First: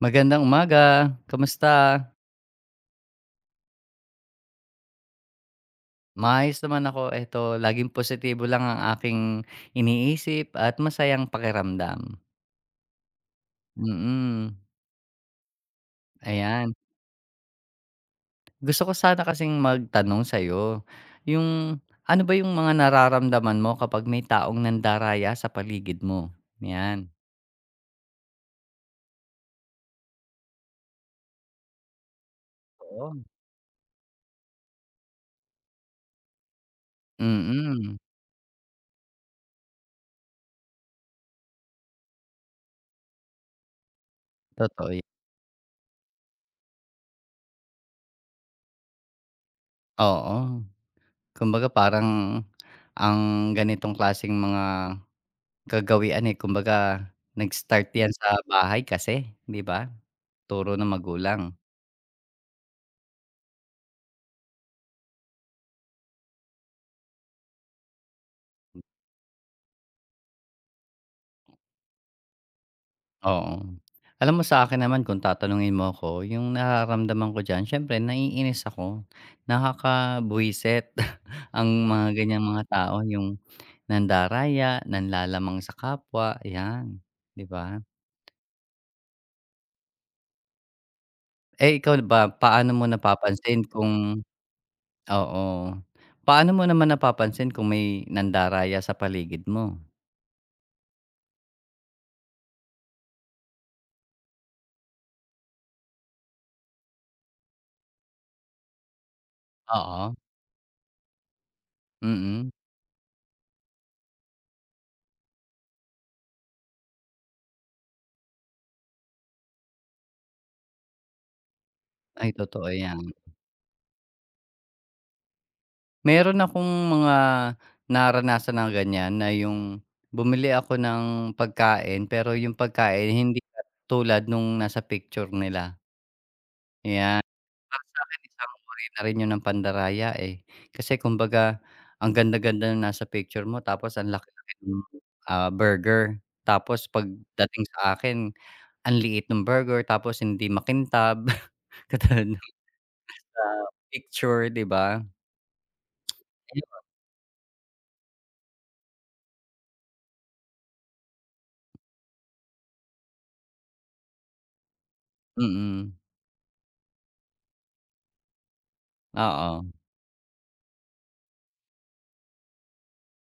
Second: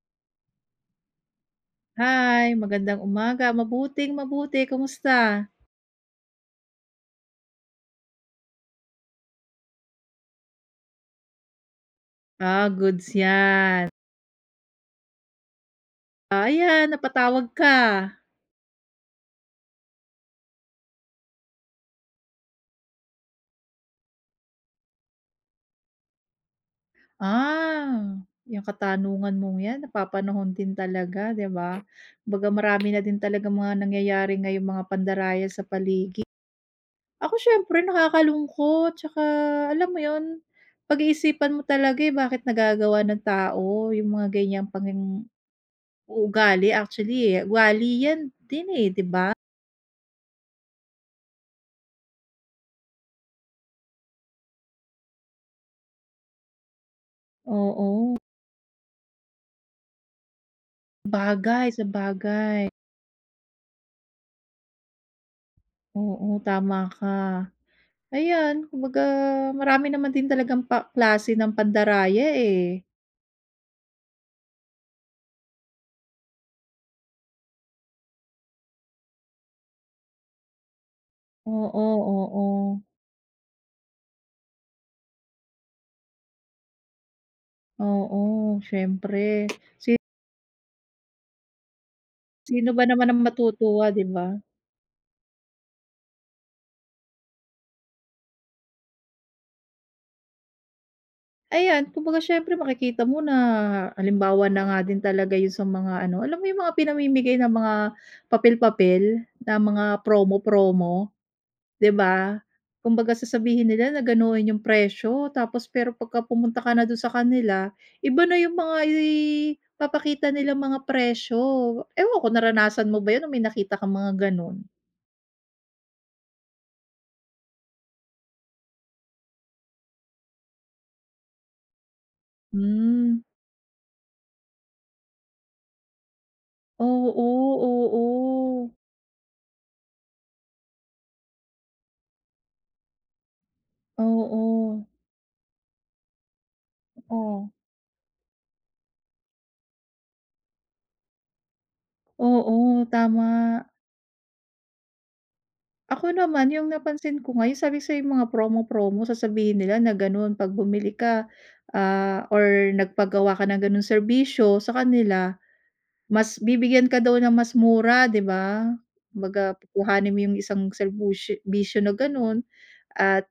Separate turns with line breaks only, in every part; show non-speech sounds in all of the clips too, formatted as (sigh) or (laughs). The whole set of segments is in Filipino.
Magandang umaga, kamusta?
Hi, magandang umaga. Mabuting mabuti, kumusta?
Maayos naman ako, eto laging positibo lang ang aking iniisip at masayang pakiramdam.
Ah, goods 'yan.
Mm,
Ah,
ayan.
ayan napatawag ka.
Gusto ko sana kasing magtanong sa'yo, yung ano ba yung mga nararamdaman mo kapag may taong nandaraya sa paligid mo? 'Yan.
Ah, yung katanungan mong 'yan napapanahon din talaga, 'di ba? Kumbaga marami na
Oo.
din talagang mga nangyayari ngayong mga pandaraya sa paligid. Ako siyempre
Mm,
nakakalungkot, tsaka alam mo yon? Pag-iisipan mo talaga, eh, bakit nagagawa ng tao yung mga ganiyang
totoo yan.
panging uugali actually, eh, ugali 'yan din, eh, 'di ba?
Oo, kumbaga parang ang ganitong klaseng mga kagawian, eh, kumbaga nag-start
Oo.
'yan sa bahay kasi, 'di ba? Turo ng magulang,
Bagay, sabagay. Oo, tama ka. Ayan, kumbaga marami naman din talagang pa klase ng pandaraya, eh.
oo. Alam mo, sa'kin naman kung tatanungin mo ako, yung nararamdaman ko diyan siyempre naiinis ako, nakakabuwiset (laughs) ang
Oo,
mga ganiyang mga
oo.
tao, yung nandaraya, nanlalamang sa kapwa, 'yan, 'di ba?
Oo, siyempre.
Eh, ikaw ba,
Sino
paano
ba
mo
naman ang
napapansin
matutuwa, 'di
kung
ba?
oo, paano mo naman napapansin kung may nandaraya sa paligid mo?
Ayan, kumbaga siyempre makikita mo na halimbawa na nga din talaga 'yun sa mga ano, alam mo 'yung mga pinamimigay na mga papel-papel na mga
Oo,
promo-promo? 'Di ba?
mm.
Kumbaga sasabihin nila na ganoon yung presyo tapos pero pagka pumunta ka na dun sa kanila, iba na yung mga ipapakita nilang mga presyo. Ewan ko
Ay totoo
naranasan mo
yan.
ba yun o may nakita kang mga ganon?
Meron akong mga naranasan na ganyan na yung bumili ako ng pagkain, pero yung pagkain
Hmm,
hindi katulad nung nasa picture nila, yan.
Oo,
Para sa akin isang
oo.
uri na rin yun ng pandaraya, eh. Kasi kumbaga ang ganda-ganda ng nasa picture mo tapos ang laki-laki
Oo,
nung, burger. Tapos
oh,
pagdating sa akin ang liit ng burger tapos hindi makintab (laughs) katulad nung
oo, tama.
sa picture, 'di ba?
Ako naman yung napansin ko nga yung sabi ko sa'yo yung mga promo-promo sasabihin nila na ganun 'pag bumili ka, ah, or nagpagawa ka ng ganung serbisyo sa kanila,
Mm,
mas bibigyan ka daw ng mas mura, 'di ba? Kumbaga
oo.
kukuhanin mo yung isang serbisyo na gano'n at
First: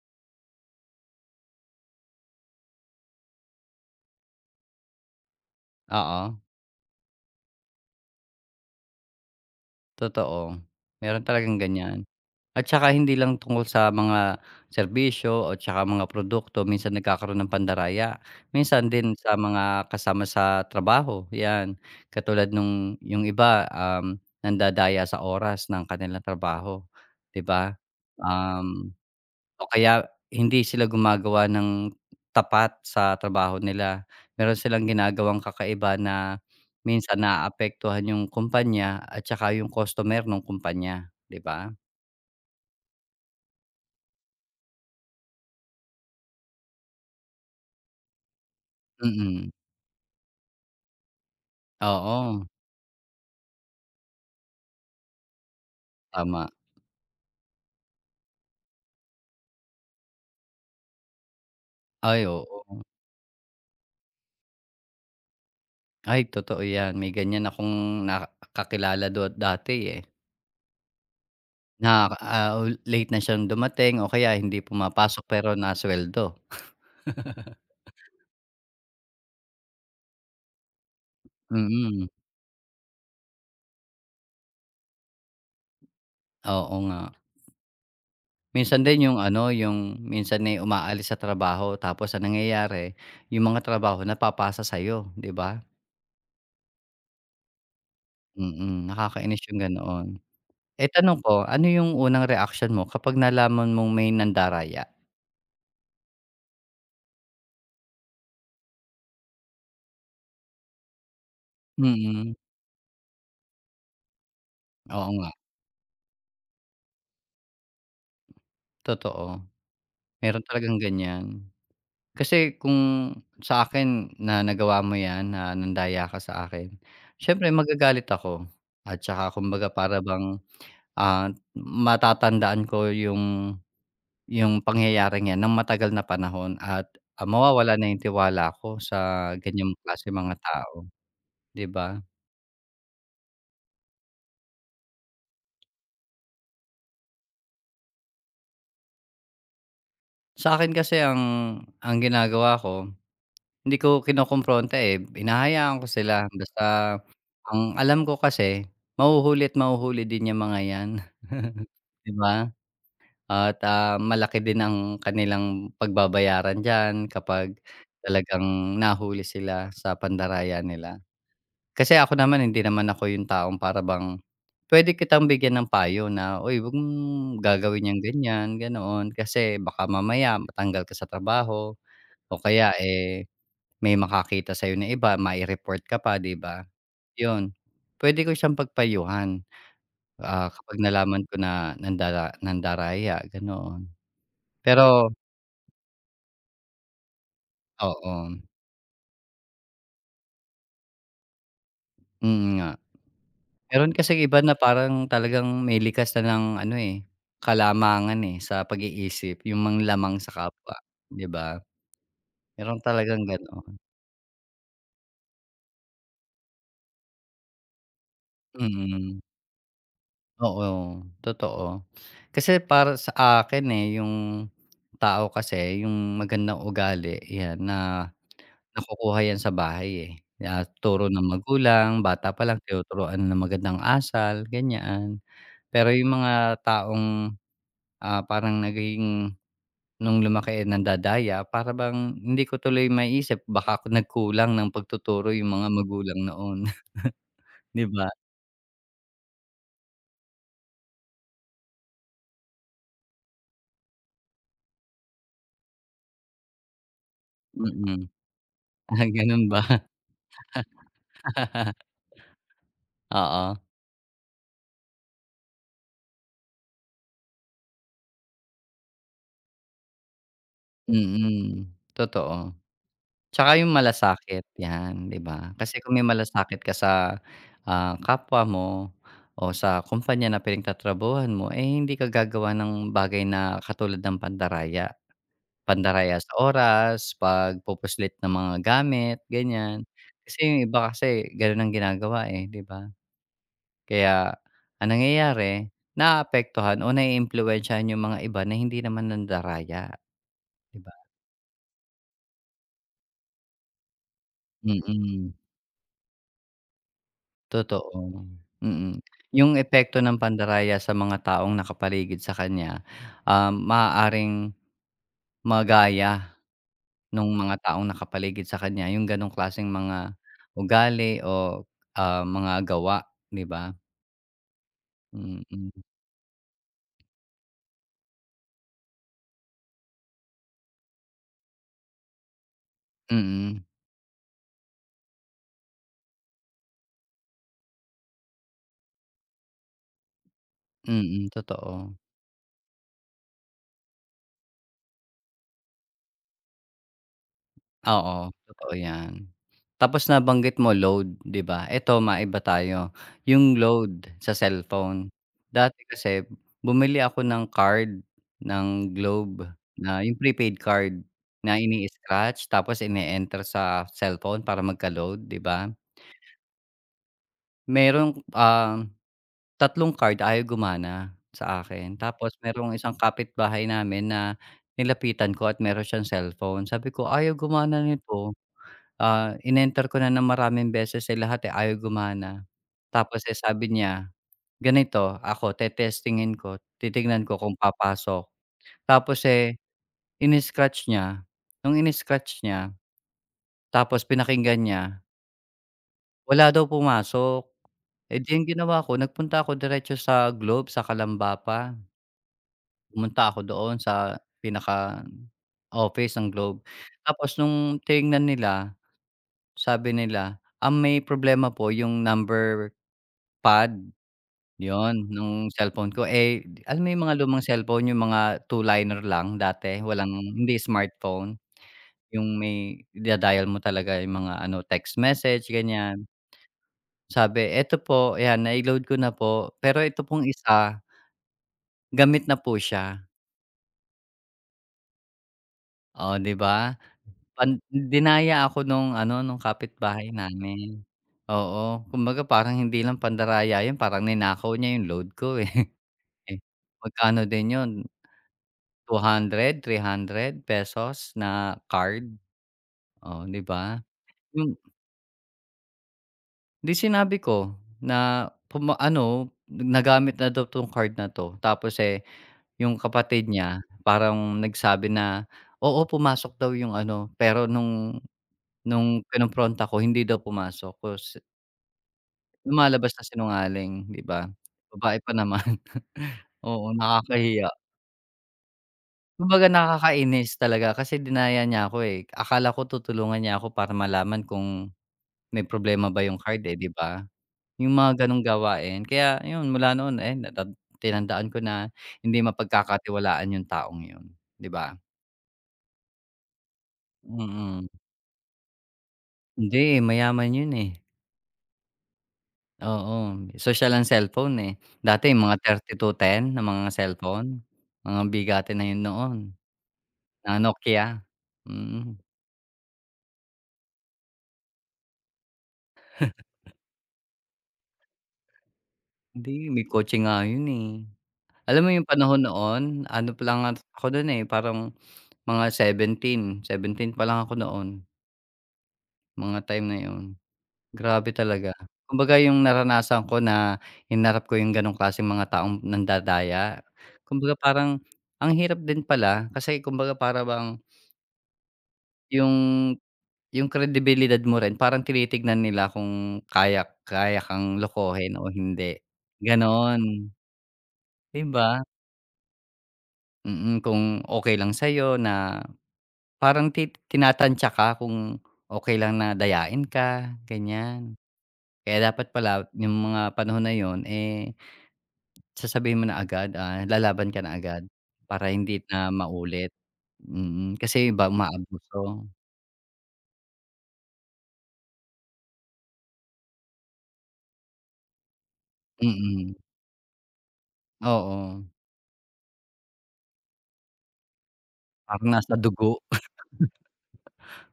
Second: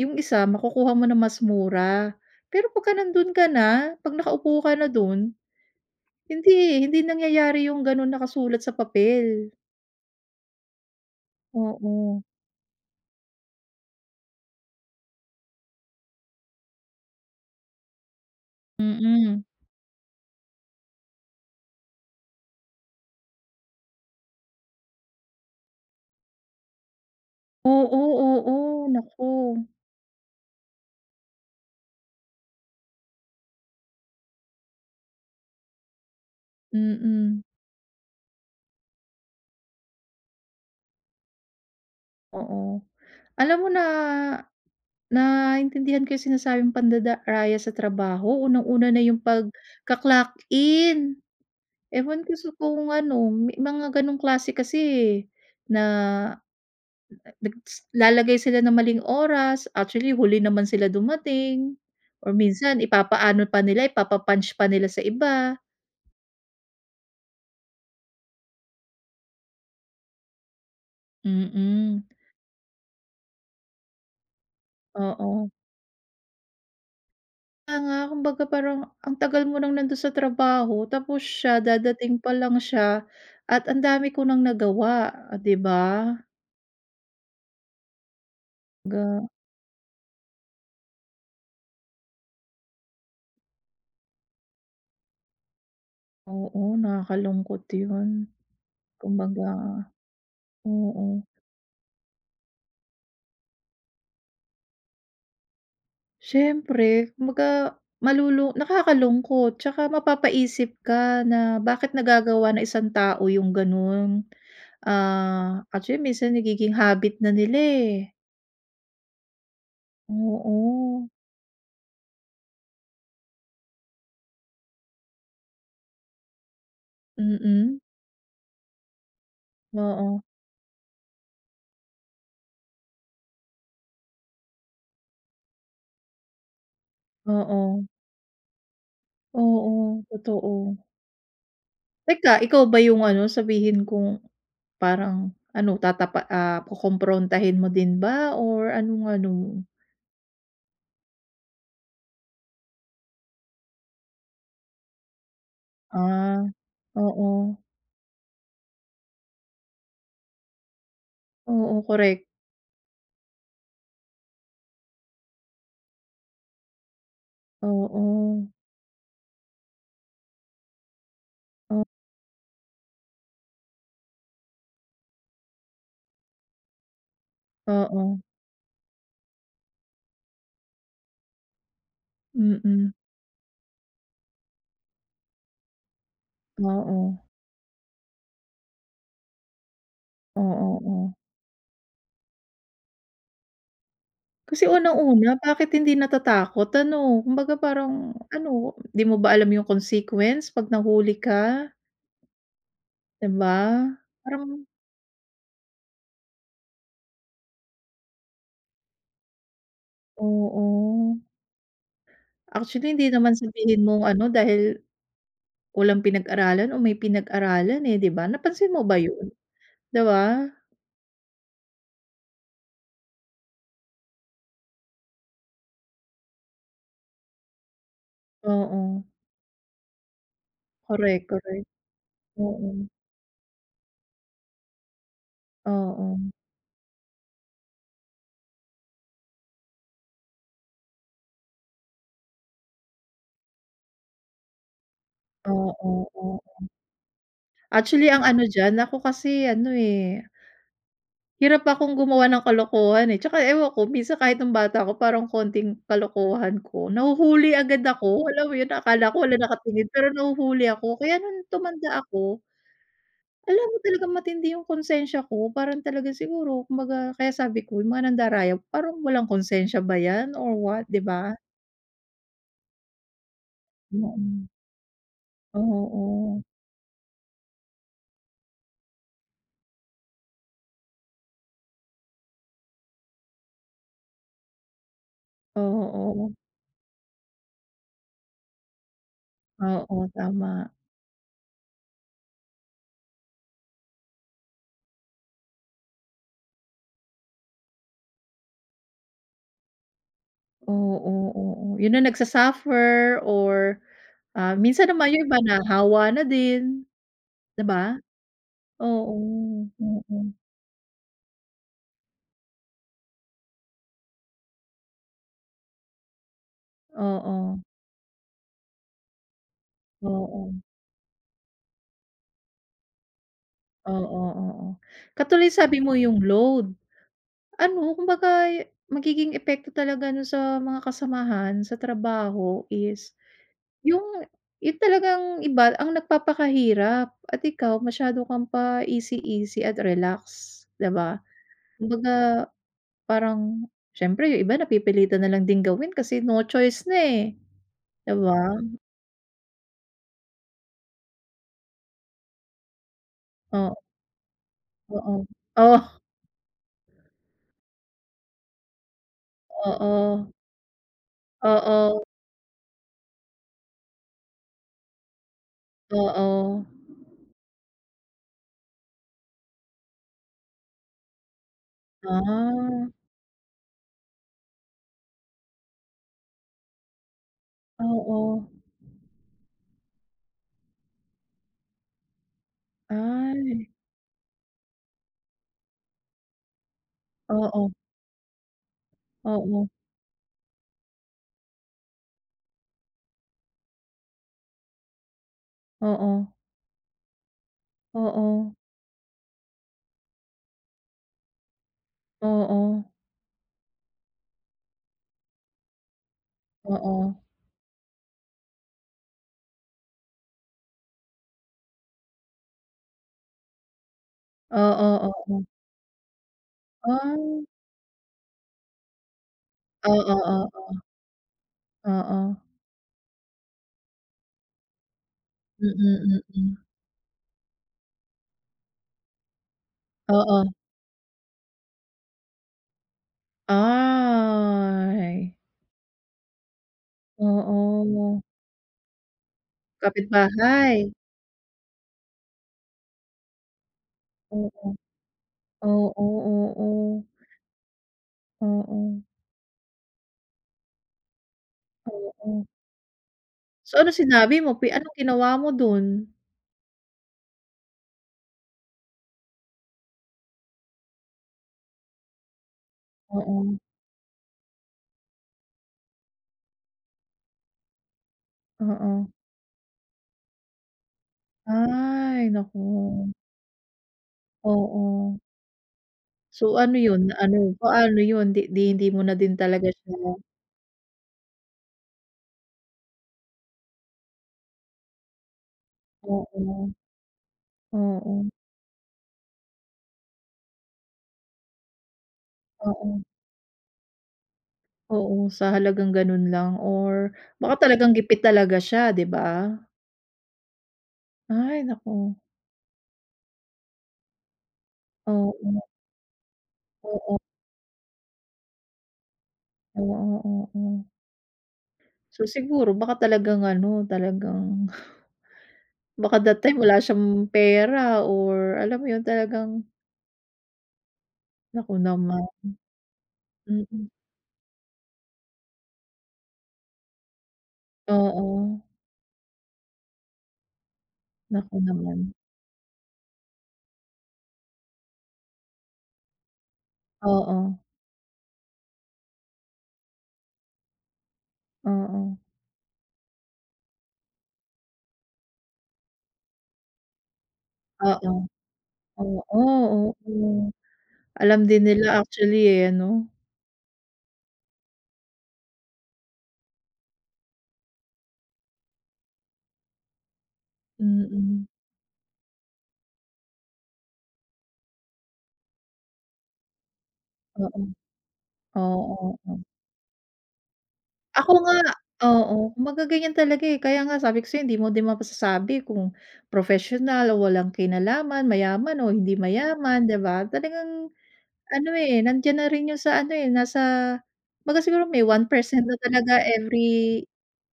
yung isa makukuha mo na mas mura. Pero pagka nandun ka na, 'pag nakaupo ka na dun,
Oo,
hindi, eh, hindi nangyayari yung gano'n nakasulat sa papel.
totoo. Meron talagang ganyan.
Oo,
At saka hindi lang tungkol sa mga serbisyo o tsaka mga produkto, minsan nagkakaroon ng pandaraya. Minsan din sa
mm.
mga kasama sa trabaho, 'yan. Katulad nung yung iba, nandadaya sa oras ng kanilang trabaho, 'di ba?
Oo, oo,
Um
naku,
O kaya hindi sila gumagawa ng tapat sa trabaho nila. Meron silang ginagawang kakaiba na minsan
mm,
naaapektuhan yung kumpanya at saka yung customer nung kumpanya, 'di ba?
oo. Alam mo na naintindihan ko yung sinasabing pandada raya sa trabaho. Unang-una na yung
Mm,
pagka-clock in. Ewan ko
oo,
sa kung ano, may mga gano'ng klase kasi, eh, na
tama.
lalagay sila ng maling oras, actually huli naman sila dumating
Ay,
or
oo.
minsan ipapaano pa nila, ipapa-punch pa nila sa iba,
Ay, totoo 'yan. May ganyan akong kakilala do dati, eh,
mm.
na, late na siyang dumating o kaya hindi pumapasok
Oo.
pero nasuweldo.
Kaya nga kumbaga parang ang tagal mo nang nando'n sa trabaho tapos siya
Mm,
dadating pa lang siya at ang dami ko nang nagawa, ah, 'di ba?
oo nga. Minsan
Ga
din yung ano, yung minsan may umaalis sa trabaho tapos ang nangyayari yung mga trabaho napapasa sa'yo, 'di ba?
Oo, nakakalungkot 'yun.
Mm,
Kumbaga
nakakainis yung ganoon. Eh, tanong
oo.
ko, ano yung unang reaksyon mo kapag nalaman mong may nandaraya?
Siyempre, kumbaga nakakalungkot tsaka mapapaisip ka na bakit
Mm,
nagagawa ng isang tao yung gano'n.
oo nga,
Ah, actually minsan nagiging habit na nila, eh.
totoo. Meron talagang
Oo,
ganyan. Kasi kung sa akin na nagawa mo 'yan, na nandaya ka sa akin, siyempre
mm.
magagalit ako at saka kumbaga para
Oo,
bang, ah, matatandaan ko yung pangyayaring 'yan ng matagal na panahon at, mawawala
oo,
na yung tiwala ko sa ganiyang
oo,
klase mga
totoo.
tao, 'di ba?
Teka, ikaw ba yung ano, sabihin kung parang ano ah, kukumprontahin mo din ba or anong ano mo?
Sa'kin kasi ang ginagawa ko, hindi ko kinokompronta, eh, hinahayaan ko sila
Ah,
basta
oo,
ang alam ko kasi mahuhuli at mahuhuli din yang mga 'yan,
oo,
(laughs) 'di
korek.
ba? At, malaki din ang kanilang pagbabayaran diyan kapag
Oo,
talagang nahuli sila sa pandaraya nila. Kasi ako naman hindi naman ako yung taong para bang puwede kitang bigyan ng payo na, "Uy, 'wag mong
o
gagawin yung
oo.
ganyan, ganoon, kasi baka mamaya matanggal ka sa trabaho o kaya,
Mm,
eh, may makakita sa'yo na iba, mai-report ka pa." 'Di ba?
oo.
'Yun, pwede ko siyang pagpayuhan,
Oo,
kapag
oo.
nalaman ko na nandaraya, ganoon.
Kasi
Pero
unang-una bakit hindi natatakot ano, kumbaga parang
oo,
ano, 'di mo ba alam yung consequence 'pag nahuli ka,
mm nga.
'di ba?
Meron kasing iba
Parang
na parang talagang may likas na ng ano, eh, kalamangan, eh, sa pag-iisip, yung manglamang sa kapwa,
oo.
'di ba? Meron
Actually hindi
talagang
naman
gano'n,
sabihin mong ano dahil walang pinag-aralan o may pinag-aralan, eh, 'di ba? Napansin mo ba
mm.
yun, 'di ba?
Oo, totoo. Kasi para sa akin, eh, yung tao kasi yung magandang ugali 'yan na
Oo,
nakukuha 'yan sa bahay, eh. Ah, turo ng
correct, correct.
magulang, bata pa lang
Oo,
tinuturuan ng magandang asal, ganyan. Pero yung
oo,
mga taong, parang nung lumaki, eh, nandadaya para bang hindi ko tuloy maisip baka ako nagkulang ng pagtuturo yung mga
oo,
magulang
oo.
noon, (laughs) 'di
Actually
ba?
ang ano diyan, ako kasi ano, eh, hirap akong gumawa ng kalokohan, eh, tsaka ewan ko minsan kahit nung bata ako parang konting kalokohan ko nahuhuli
Mm.
agad ako,
(laughs)
alam mo yun
Ah,
akala ko wala
ganon ba?
nakatingin pero nahuhuli ako kaya nung tumanda ako,
Oo,
alam mo talagang matindi yung konsensya ko parang talaga siguro kumbaga kaya sabi ko yung mga nandaraya parang walang konsensya ba yan or what 'di ba?
mm, totoo. Tsaka yung malasakit,
Mm.
'yan, 'di ba? Kasi kung may
Oo,
malasakit ka sa, kapwa mo o sa kumpanya na pinagtatrabahuhan mo, eh, hindi ka gagawa ng bagay na katulad ng pandaraya. Pandaraya
oo,
sa oras, pagpupuslit ng mga gamit, ganyan.
oo,
Kasi
tama.
yung iba kasi ganun ang ginagawa, eh, 'di ba? Kaya ang nangyayari, naaapektuhan o naiimpluwensyahan yung mga iba na hindi naman nandaraya, 'di ba?
Oo, oo, oo. Yun na nagsasuffer or, ah, minsan naman yung
Mm,
iba nahawa na din. 'Di ba?
totoo, mm.
Oo,
Yung epekto ng
mm.
pandaraya sa mga taong nakapaligid sa kanya, maaaring magaya nung
Oo,
mga taong nakapaligid sa kanya yung ganong klaseng mga
oo,
ugali o, mga gawa, 'di ba?
oo, oo. Katuloy sabi
Mm,
mo yung load, ano kumbaga magiging epekto talaga nun sa mga kasamahan sa trabaho is
mm,
yung yung talagang iba ang nagpapakahirap at ikaw masyado kang pa-easy-easy at relax, 'di ba?
mm, totoo.
Kumbaga parang siyempre yung iba napipilitan na lang din gawin kasi no choice na, eh, 'di
Oo,
ba?
totoo 'yan. Tapos nabanggit mo load, 'di ba? Eto maiba tayo, yung
Oo,
load sa cellphone.
oo. Oh,
Dati kasi bumili ako ng card ng Globe na
oo.
yung prepaid card na
Oo,
ini-scratch tapos ine-enter sa cellphone para magka-load, 'di ba?
oo.
Merong, tatlong card ayaw gumana sa akin. Tapos merong
Ah,
isang kapitbahay namin na nilapitan ko at meron siyang cellphone. Sabi ko, "Ayaw gumana
oo.
nito." Ah, inenter ko na ng maraming beses, eh, lahat, eh, ayaw gumana. Tapos, eh,
Ay,
sabi niya, "Ganito, ako tetestingin ko, titignan ko kung
oo,
papasok." Tapos, eh,
oo,
ini-scratch niya. Nung ini-scratch niya tapos pinakinggan niya,
oo,
wala daw pumasok. Eh, di ang
oo,
ginawa ko nagpunta ako diretso sa Globe, sa Calamba pa.
oo, oo.
Pumunta ako doon sa pinaka-office ng Globe.
Oo,
Tapos nung tinignan nila, sabi nila, ang may problema po yung number pad, yun,
oo.
nung cellphone ko. Eh, alam mo yung
Ah,
mga lumang cellphone, yung mga two-liner lang dati,
oo,
walang hindi
oo,
smartphone,
oo.
yung may ida-dial mo talaga yung mga ano, text message,
Mm, mm.
ganyan.
Mm, mm.
Sabi, "Eto po, 'yan, nai-load ko na po, pero ito pong
Oo.
isa, gamit na po siya."
Ay,
Oh, 'di ba? Pan
oo.
dinaya ako nung ano, nung kapitbahay namin.
Kapitbahay.
Oo, kumbaga parang hindi lang pandaraya yun, parang ninakaw
Oo,
niya yung load ko, eh.
oo,
(laughs)
oo, oo,
Magkano din yun,
oo.
200 300 pesos na card,
Oo.
oh, 'di
So,
ba?
anong sinabi mo
Yung
pi anong ginawa mo dun?
'di sinabi ko na puma ano, nagamit na daw 'tong card na 'to tapos, eh, yung kapatid
Oo,
niya parang nagsabi na, oo, pumasok daw yung ano, pero nung
oo.
kinompronta ko hindi daw pumasok. Tapos
Ay naku,
lumalabas na sinungaling, 'di ba? Babae pa
oo.
naman. (laughs)
So,
Oo,
ano yun, ano,
nakakahiya.
paano yun, 'di 'di hindi mo na din
Kumbaga
talaga siya
nakakainis talaga kasi dinaya niya ako, eh. Akala ko tutulungan niya ako para malaman kung may problema ba yung card, eh, 'di
oo,
ba? Yung mga
oo,
gano'ng gawain. Kaya yun, mula noon, eh, tinandaan ko na hindi
oo,
mapagkakatiwalaan yung taong yun, 'di ba?
oo, sa halagang ganun lang or
Mm.
baka
mm
talagang gipit talaga siya, 'di ba?
Hindi, eh, mayaman yun, eh.
Ay naku,
Oo, sosyal ang cellphone, eh. Dati mga
oo,
3210 na mga
oo, oo, oo.
cellphone, mga bigatin na yun noon. Na
Oo.
Nokia? Mm.
So, siguro baka talagang ano, talagang (laughs) baka that time wala siyang pera or alam mo yun,
Hindi,
talagang
may kotse nga yun, eh. Alam mo
naku
yung panahon
naman,
noon, ano pa lang at
mm.
ako
Mm.
nun, eh, parang mga seventeen pa lang ako noon,
Oo,
mga time na yun. Grabe talaga.
naku naman,
Kumbaga yung naranasan ko na hinarap ko yung ganong klaseng mga taong nandadaya,
oo.
kumbaga parang ang hirap din pala kasi kumbaga para bang
Oo,
yung yung kredibilidad mo rin parang tinitignan nila kung kaya kaya kang
oo,
lokohin o hindi,
oo,
gano'n.
oo.
'Di
Alam din
ba?
nila actually, eh, ano?
Mm, kung okey lang sa'yo na parang tinatantya ka kung okey lang na dayain ka, ganyan.
Mm,
Kaya dapat pala yung mga panahon na yun, eh, sasabihin mo na agad, lalaban ka na agad
oo,
para hindi na
oo, oo.
maulit. Mm, kasi iba
Ako nga
umaabuso.
oo, kumbaga ganyan talaga, eh, kaya nga sabi ko sa'yo hindi mo din mapasasabi kung professional o walang kinalaman, mayaman o hindi
Mm,
mayaman, 'di ba? Talagang
oo,
ano, eh, nandiyan na rin 'yun sa ano, eh, nasa kumbaga siguro may
parang
one
nasa
percent na
dugo.
talaga every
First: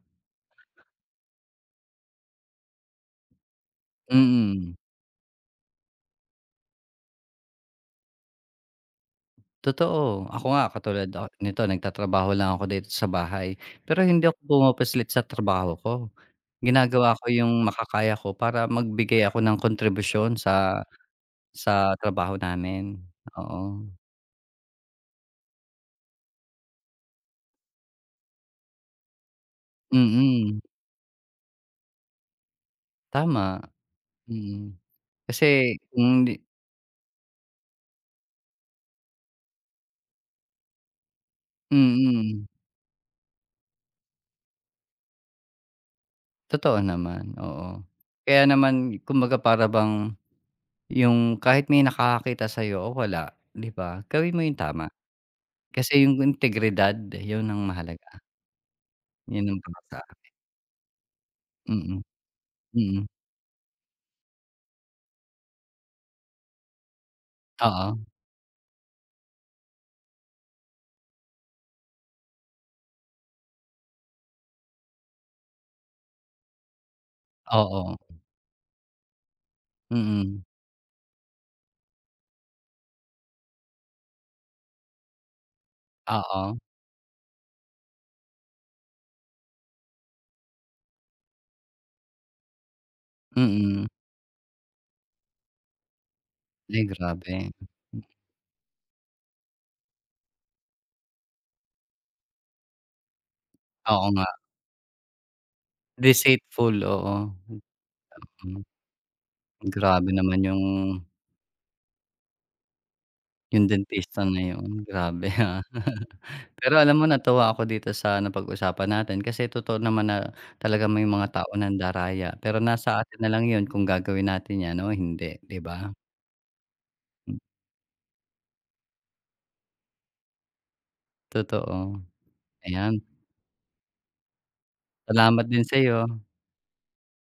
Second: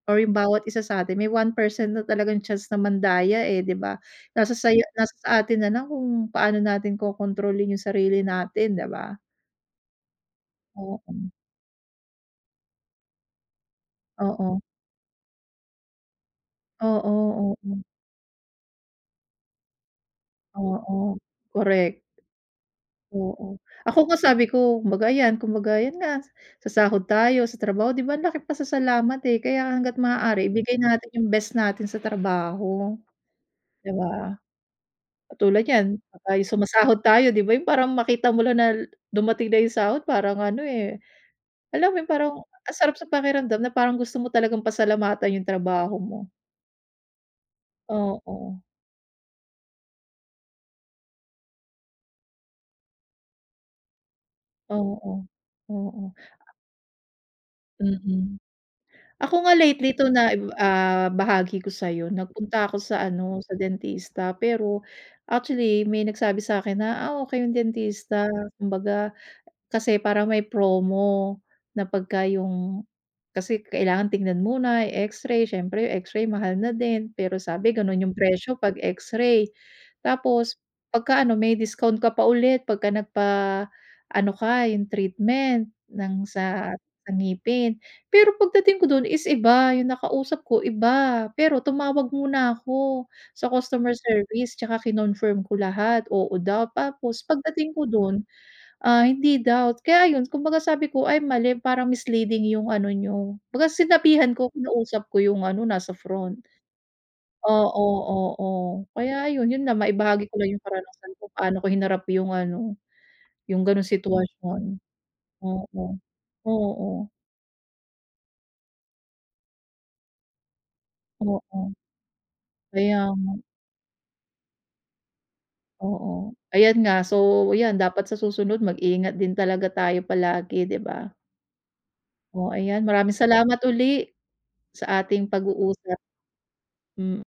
or yung bawat isa sa atin, may 1% na talagang chance na mandaya, eh, 'di ba?
Mm.
Nasa sa atin na lang kung paano natin kokontrolin yung sarili natin, 'di ba?
Totoo. Ako nga
Oo,
katulad nito nagtatrabaho lang ako dito sa bahay, pero hindi ako
oo.
pumapaslit sa trabaho ko. Ginagawa
Oo,
ko
oo,
yung makakaya ko para magbigay ako ng kontribusyon sa
oo.
sa
Correct,
trabaho namin,
oo.
oo.
Ako nga sabi ko, kumbaga ayan, kumbaga yun nga, sasahod tayo sa trabaho, 'di ba ang laki pasasalamat, eh, kaya hangga't maaari
Mm,
ibigay natin yung best natin sa trabaho,
tama,
'di ba?
mm. Kasi
Katulad niyan,
kung
pagka
hindi
yung sumasahod tayo 'di ba, yung parang makita mo lang na dumating na yung sahod parang ano, eh, alam mo yun parang
mm,
ang sarap sa pakiramdam na parang gusto mo talagang pasalamatan yung trabaho mo.
totoo naman, oo. Kaya
Oo,
naman kumbaga para bang yung kahit may nakakakita sa'yo o wala, 'di ba, gawin mo yung tama.
oo,
Kasi
oo,
yung integridad yun ang mahalaga.
mm. Ako
Yun
nga
ang
lately
bata,
'to na, ah, bahagi ko sa
mm,
sa'yo nagpunta ako sa
mm.
ano, sa dentista pero actually may nagsabi sa akin na, "Ah, okay yung
Oo,
dentista." Kumbaga kasi parang may promo na pagka yung kasi kailangan tingnan muna yung X-ray, siyempre yung X-ray mahal na din, pero sabi
oo,
gano'n yung presyo 'pag X-ray.
mm,
Tapos pagka ano may discount ka pa ulit pagka nagpa-ano ka yung treatment ng
oo,
sa ngipin. Pero pagdating ko do'n is iba, yung nakausap ko iba, pero tumawag muna ako sa
mm.
customer service 'tsaka kinonfirm ko lahat, oo daw.
Ay
Tapos
grabe.
pagdating ko do'n ah, hindi doubt. Kaya ayun, kumbaga sabi ko, "Ay mali, parang misleading yung ano niyo." Kumbaga
Oo nga,
sinabihan ko, kinausap ko yung ano, nasa front.
deceitful, oo.
Oo, oo.
Mm,
Kaya ayun, yun lang,
grabe
maibahagi ko
naman
lang yung
yung
karanasan ko, paano ko hinarap yung ano, yung
yung
gano'ng
dentista na
sitwasyon.
yun, grabe, (laughs) ah.
Oo.
Pero
Oo,
alam mo natuwa ako dito sa napag-usapan natin kasi totoo naman na talagang may mga tao
oo.
ng daraya, pero
Kaya
nasa atin na
nga,
lang yun kung gagawin natin yan o hindi, 'di ba?
oo. Ayan nga, so
Hmm,
'yan, dapat sa susunod mag-ingat din talaga tayo palagi, 'di ba?
totoo.
Oh, ayan,
Ayan,
maraming salamat uli sa ating
salamat din
pag-uusap.
sa'yo.
Mm.